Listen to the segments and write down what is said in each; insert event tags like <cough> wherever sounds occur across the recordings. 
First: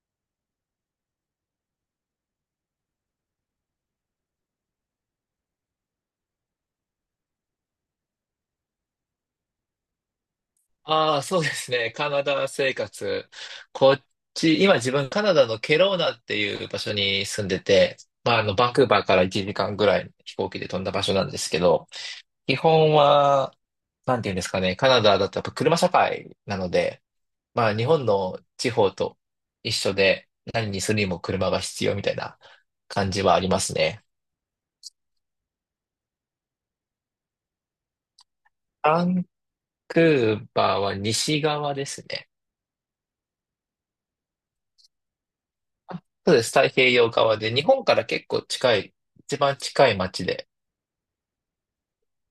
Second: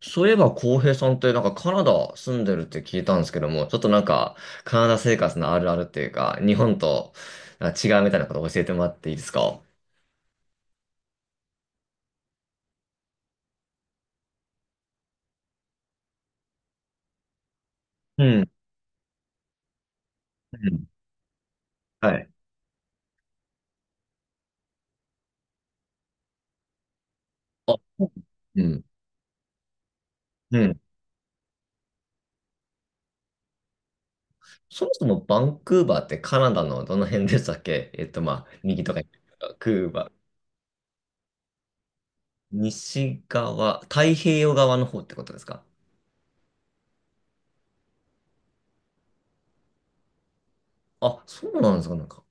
そういえば、浩平さんってなんかカナダ住んでるって聞いたんですけども、ちょっとなんかカナダ生活のあるあるっていうか、日本となんか違うみたいなこと教えてもらっていいですか？ああ、そうですね。カナダ生活。こっち、今自分カナダのケローナっていう場所に住んでて、うまあ、ん。バンクーバーから1時間ぐらい飛行機うで飛んんだ場所なんですけど、はい。基本は、なんていうんですかね、カナダだとやっぱ車社会なので、まあ、あ、日本のう地ん。方と一緒で、う何ん。にするにも車が必要みたいな感じはありますね。そもそもバンクーバーってカナダのどの辺でしたっけ？まあ、右とかバ左ンとか、クークバー。ーバーは西側ですね。西側、太平洋側の方ってことですか？あ、そうです。太平洋側で、日本から結構近い、一番近い町で、あ、そうなんですか、なんか。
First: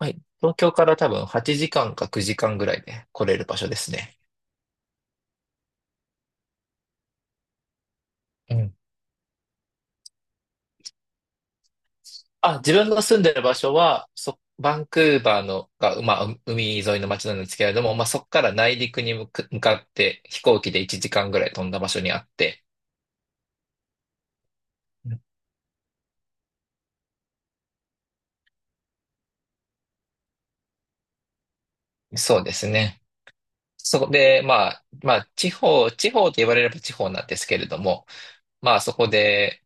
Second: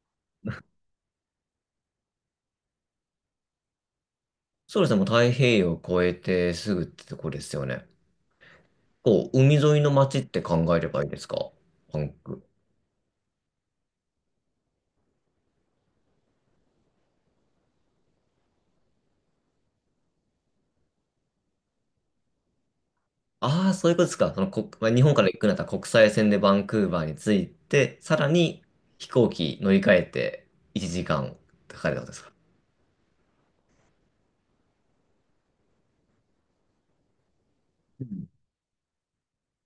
はい。東京から多分8時間か9時間ぐらいで来れる場所ですね。そうですね、もう太平洋を越えてすぐってとこですよね。うん。こう海沿いの街って考えればいいですか？バンク。あ、自分の住んでる場所は、バンクーバーのが、まあ、海沿いの町なんですけれども、まあ、そこから内陸に向かって飛行機で1時間ぐらい飛んだ場所にあって、ああ、そういうことですか。その国、まあ、日う本ん。から行くなら国際線でバンクーバーに着いて、さらに飛行機乗り換えて1時間かかるってことですか？そうですね。そこで、まあ、まあ、地方、地方と言われれば地方なんですけれどうも、ん。まあ、そこで、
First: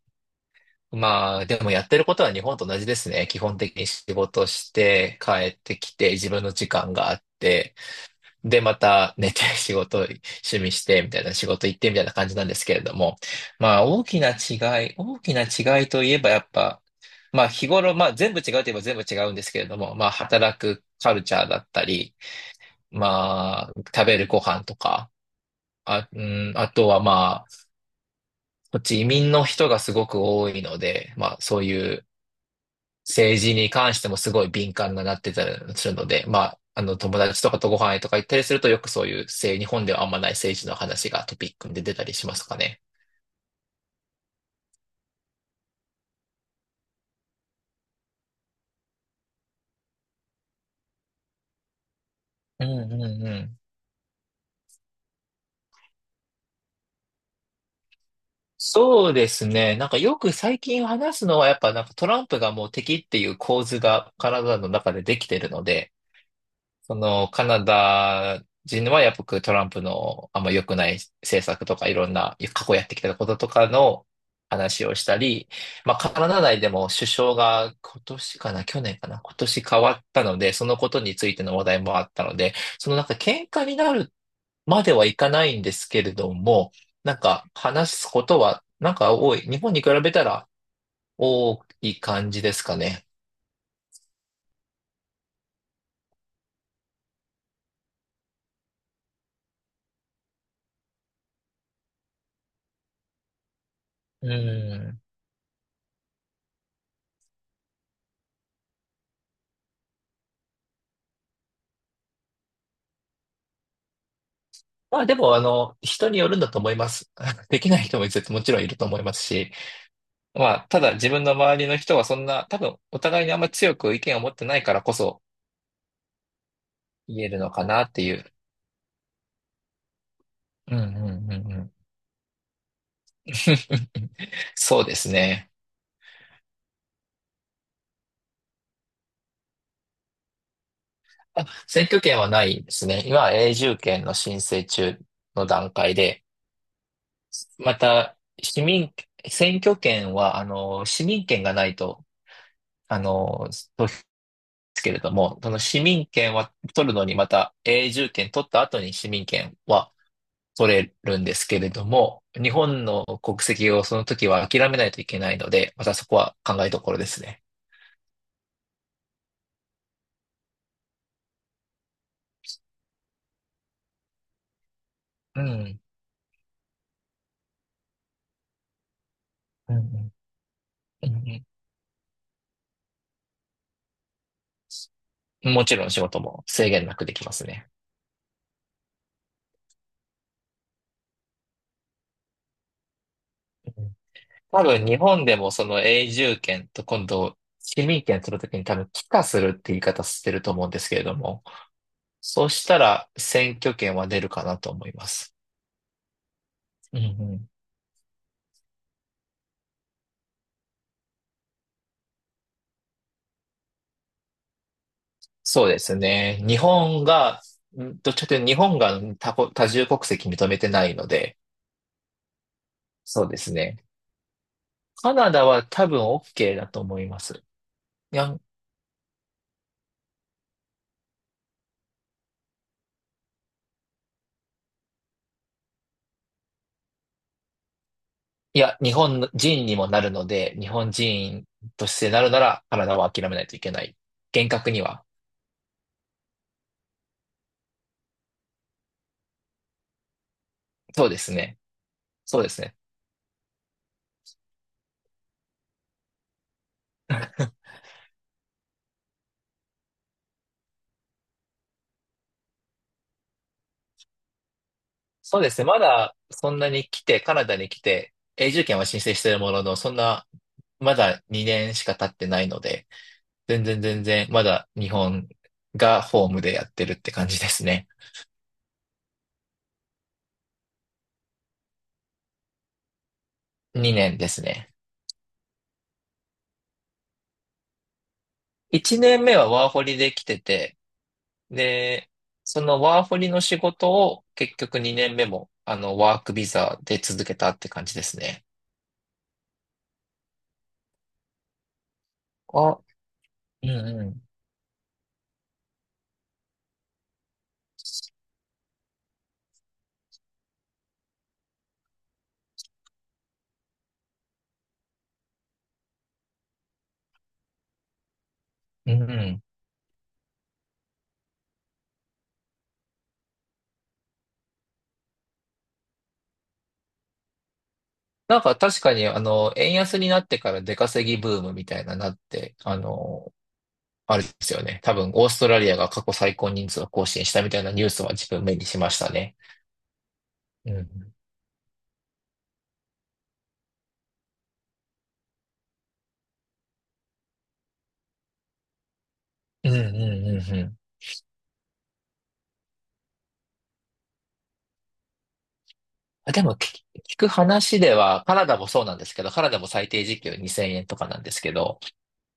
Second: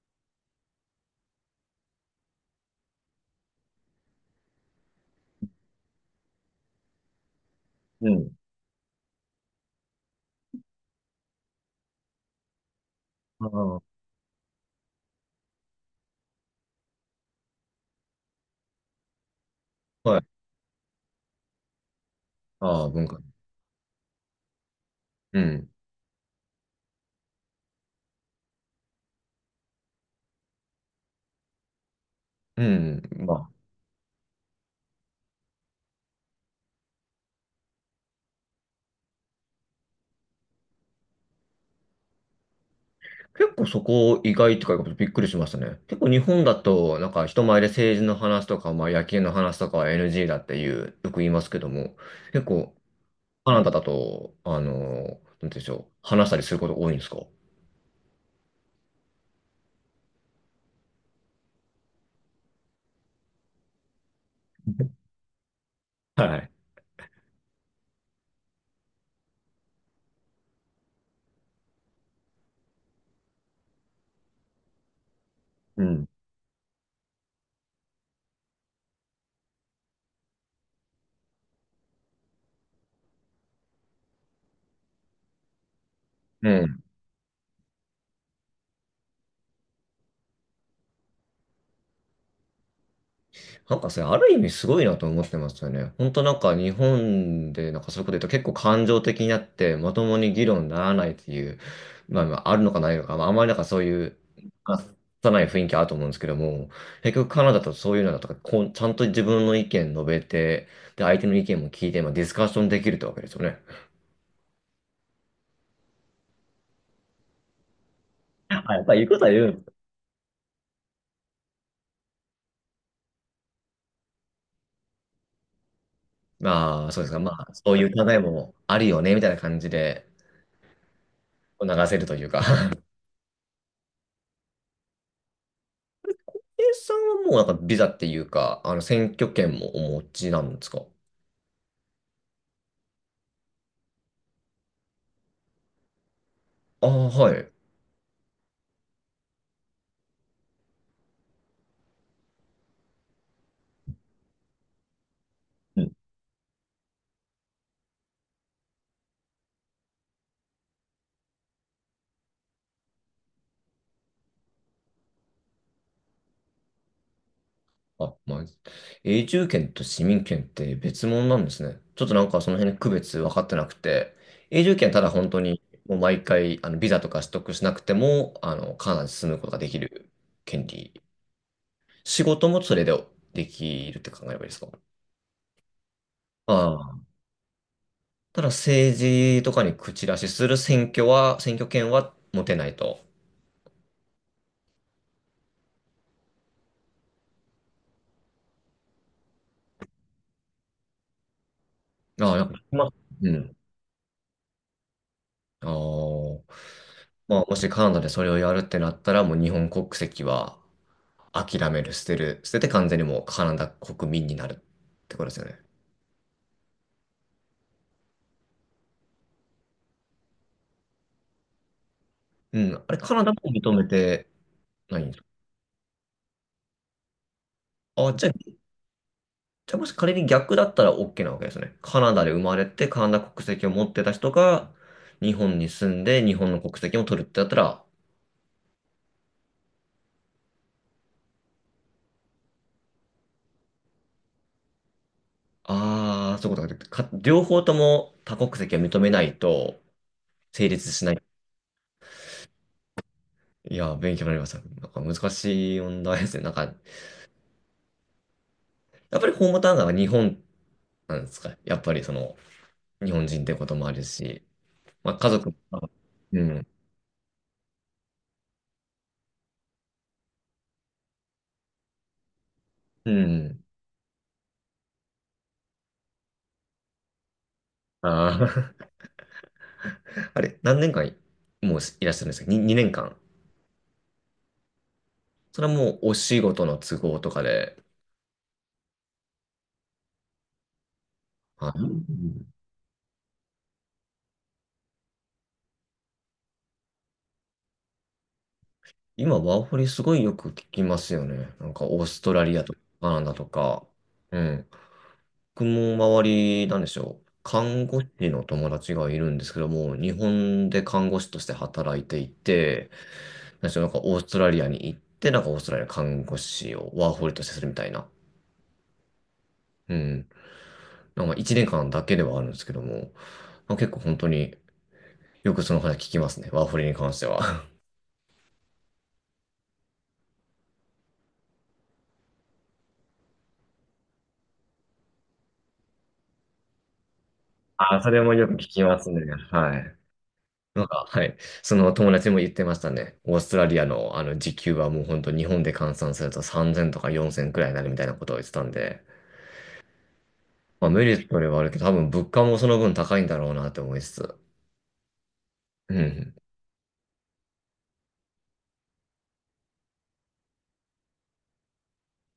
まあ、でもやってることは日本と同じですね。基本的に仕事して帰ってきて自分の時間があって、うんで、また寝て <laughs> 仕事、趣味してみたいな仕事行ってみたいな感じなんですけれども、まああ、大きな違いといえばやっぱ、まあ、日頃、まあ、全部違うといえば全部違うんですけれども、まあ、あ、はい。働くカルチャーだったり、ああ、文化。まあ、食べるご飯とか、うん。あ、うん、あとはまあ、こっち移民の人がすごく多いので、まあ、そういう、うん。ま政あ、治に関してもすごい敏感になってたりするので、まあ、友達とかとご飯へとか行ったりすると、よくそういう日本ではあんまない政治の話がトピックで出たりしますかね。結構そこ意外とかいうことびっくりしましたね。結構日本だと、なんか人前で政治の話とか、まあ野球の話とかは NG だっていう、よく言いますけども、結う構んうんうカん。ナダだと、なんて言うんでしょう、話したりすること多いんですか？そうですね。なんかよく最近話すのは、やっぱなんかトランプがもう敵っていう構図がカナダの中でできてるので、はい。その、カナダ人はやっぱりトランプのあんま良くない政策とかいろんな過去やってきたこととかの話をしたり、うまあん。カナダ内でも首相が今年かな、去年かな、今年変わったので、そのことについての話題もあったので、そのなんか喧嘩になるまではいかないんですけれどうも、ん。なんか話すことはなんか多い。日本に比べたら多い感じですかね。なんかそれ、ある意味すごいなと思ってますよね。本当なんか日本でなんかそういうこと言うと結構感情的になってまともに議論にならないっていう、まあ、まあ、あるのかないのか、まあ、あんまりなんかそういう、うまあん。さない雰囲気あると思うんですけども、結局カナダとそういうのだとか、こう、ちゃんと自分の意見述べて、で、相手の意見も聞いて、まあ、ディスカッションできるってわけですよね。まあでも、人によるんだと思います。<laughs> できない人も絶対もちろんいあ、るやっとぱ思い言うまこすとは言し、う。まあ、ただ自分の周りの人はそんな、多分お互いにあんま強く意見を持ってないからこそまあ、そうですか。言えまるあ、のかそうないうって考いえう。もあるよね、みたいな感じでうんうんうんうん。流せるというか。<laughs> <laughs> そうですね。A さんはもうなんかビザっていうか、選挙権もお持ちなんですか？あ、選挙権はないですね。今は永住権の申請中の段階で、ああ、はい。また、市民、選挙権は、市民権がないと、あの、投ですけれども、その市うん。民権は取るのにまた永住権取った後に市民権は取れるんですけれども、日本の国籍をその時は諦めないといけないので、またそこは考えどころですね。あ、まあ、永住権と市民権って別物なんですね。ちょっとなんかその辺の区別分かってなくて、永住権ただ本当うにん。もう毎回ビザとか取得しなくても、カナダに住むことがでうんきうるん権利。うんうん。仕事もそれでできるって考えればいいですか？もちろん仕事も制限なあ。くできますね。ただ政治とかに口出しする選挙は、選挙権は持てないと。うん。多分日本でもその永住権と今度市民権取るときに多分帰化するって言い方してると思うんですけれども、ああ、やそううっしたぱ、らう選ん。挙権は出るかなと思います。ああ。うんうまあ、ん。もしカナダでそれをやるってなったら、もう日本国籍は諦める、捨てて完全にもうカナダ国民になるってことですよね。そうですね。日本が、どっちかというと日本が多重国籍認めてないので、うん。あれ、カナそうダでもす認ね。めてないんでカすか？ナダは多分 OK だと思います。あ、いじゃや、あ、じゃあもし仮に逆だったら OK なわけですね。カナダで生まれてカナダ国籍を持ってた人が日本に住んで日本の国籍も取るってなったら。いや、日本人にもなるので、日本人としてなるならカナダは諦めないといけない。厳格には。ああ、そういうことか。両方とも多国籍を認めないと成立しそうなでい。すね。そうですね。いや、勉強になりました。なんか難しい問題ですね。なんか、やっぱりホームタウンが日本なんですか。やっぱりその、日本人ってこともあるし、まあ家そう族でも、すね。まあだうそんん、なに来て、カナダに来て、永住権は申請しているものの、そんな、まだ2年しか経ってないので、うん。全然全然、まだ日本がホームでやってるって感じですね。ああ、<laughs> あれ、何年間もういらっしゃるんですか？ 2、に二年間。2年ですね。それはもうお仕事の都合とかで。1年目はワーホリで来てて、あ、うで、ん。そのワーホリの仕事を結局2年目も、ワークビザで続けたって感じですね。今、ワーホリすごいよく聞きますよね。なんか、オーストラリアとあ、か、カナダとうんか。うん。うん。僕も周り、なんでしょう。看護師の友達がいるんですけども、日本で看護師として働いていて、なんでしょう、なんかオーストラリアに行って、なんかオーストラリアの看護師をワーホリとしてするみたいな。うんうん。うん。なんか1年間だけではあるんですけども、まあ、結構本当によくその話聞きますね。ワーホリに関しては。なんか確かに、円安になってから出稼ぎブームみたいななって、あれですよね。多分、オーストラリアが過去最高人数を更新したみたいな <laughs> ニュースあ、はそれ自も分よく目聞にしきまましたすね。ね。はい。うなんか、ん。はい。その友達も言ってましたね。オーストラリアのあの時給はもう本当日本で換算すると3000とか4000くらいになるみたいなことを言ってたんで。うんうんうんうん。まあ、メリットではあるけど、多分物価もその分高いんだろうなって思いつつ。うあ、ん。でも聞く話では、カナダもそうなんですけど、カナダも最低時給2000円とかなんですけど、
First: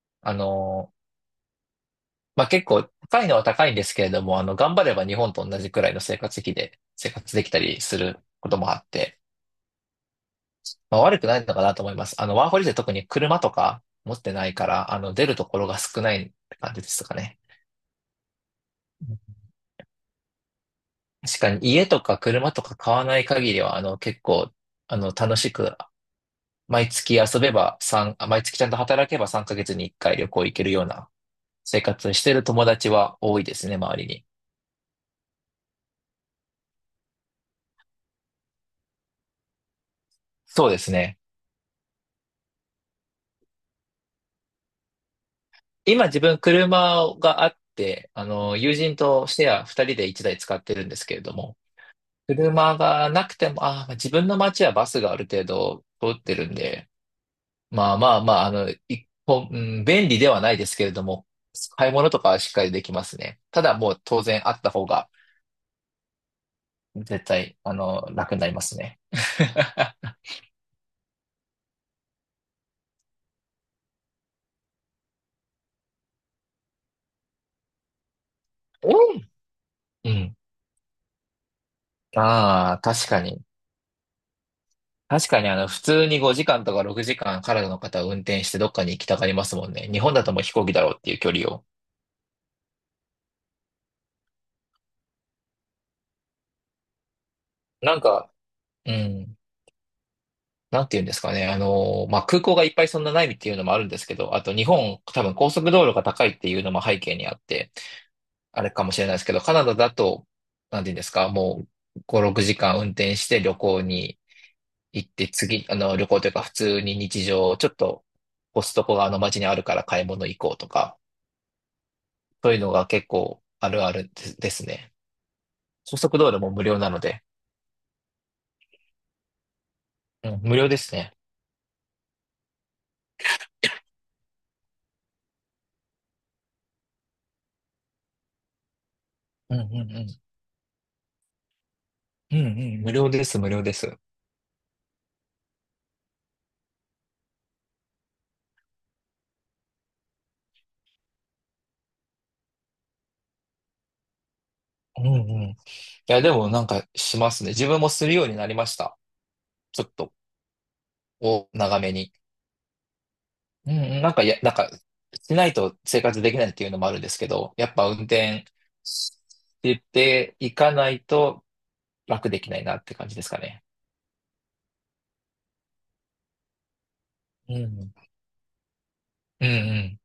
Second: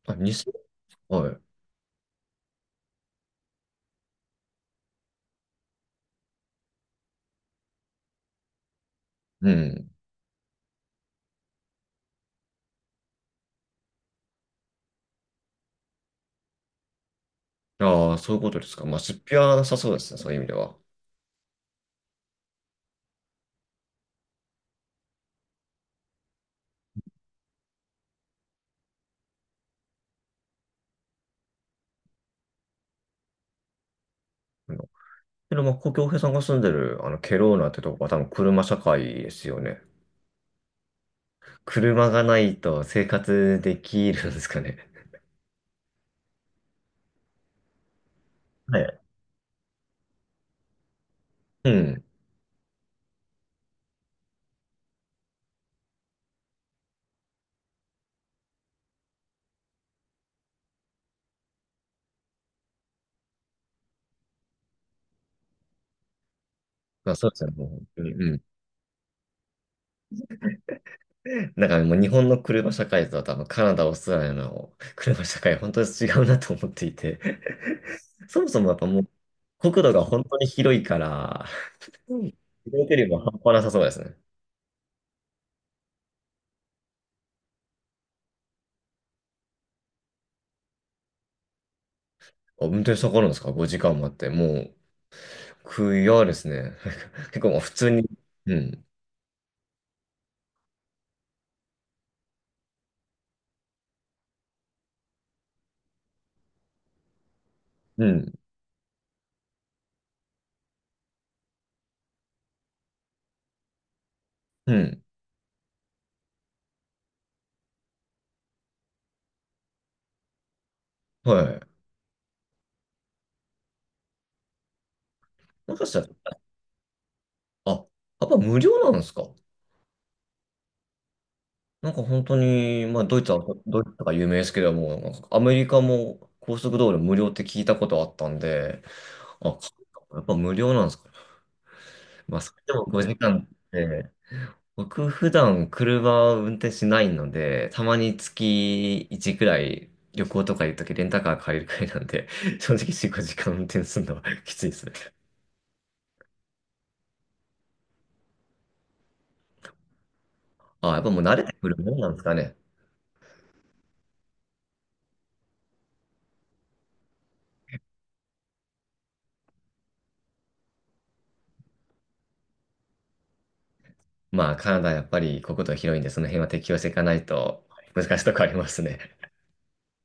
あ、あ 2000？ のーはい。まあ、結構高いのは高いんですけれども、頑張れば日本と同じくらいの生活費で生活できたりすることもあって、うん。まあ、悪くないのかなと思います。ワーホリで特に車とか持ってないから、出るところが少ないって感じですかね。ああ、そういうことですか。まあ、出費はなさそうですね、そういう意味では。確かに家とか車とか買わない限りは、結構、楽しく毎月遊べば三あ毎月ちゃんと働けば3ヶ月に1回旅行行けるような生活をしてる友達は多いですね、周りに。うん。けど、まあ、故郷平さんが住んでる、ケローナってとこは多分車社会ですよね。そうですね。車がないと生活できるんですかね。今自分車があって、友は人い。とシェア2人で1台使ってるんですけれども、うん。車がなくても、自分の街はバスがある程度通ってるんで、まあまあまあ、一本、うん便利ではないですけれども、買い物とかはしっかりできますね。ただもう当然あった方がまあ、絶そうですよね、対、もう本当に。う楽にん。なりますね。<laughs> なんかもう日本の車社会とは多分カナダ、オーストラリアの車社会、本当に違うなと思っていて。<laughs> そもそもやっぱもう、え国土がう本ん。当に広いから、うん。移ああ、動距離確もか半に。端なさそうですね。確かに、普通に5時間とか6時間カナダの方は運転してどっかに行きたがりますもんね。日本だともう飛行機だろうっていう距離を。あ、運転したかかるんですか？ 5 時間もあって、もう、悔やですね。<laughs> 結構もう普通なんに、か、うん、うん。なんて言うんですかね。まあ、空港がいっぱいそんなないっていうのもあるんですけど、あと日本、多分高速道路が高いっていうのも背景にあって、うん、あれかもしれないですけど、カナダだと、なんて言うんですか、もう5、6時間運転して旅行にうん、行って次、旅行というか普通に日常、ちょっとコストコがあの街にあるから買い物行こうとか、はい。そういうのが結構あるあるですね。もしかし高たら、速道路も無料なので、あ、やっぱ無料なんですか？うん、無料ですね。なんか本当に、まあドイツとか有名ですけども、なんかアメリカも高速道路無料って聞いたことあったんで、あ、うんうんうやん。っぱ無料なんですかね。うまんあうそれでん、も無料5で時す、間っ無料です。て僕普段車を運転しないので、たまに月1くらい旅行とか行くときレンタカー借りるくらいなんで、<laughs> 正直4、5時間運転するのは <laughs> きついですね。うんうん。いや、でもなんかしますね。自分もするようになりました。ちょっと、あ、やっぱもう慣れてくる長めもんなに。んですかね。うんうん、なんか、しないと生活できないっていうのもあるんですけど、やっぱ運転していかないと、楽できないなって感じですかね。まあカナダやっぱり国土広いんで、その辺は適応していかないうん。とうん難しいとこありますね。うん。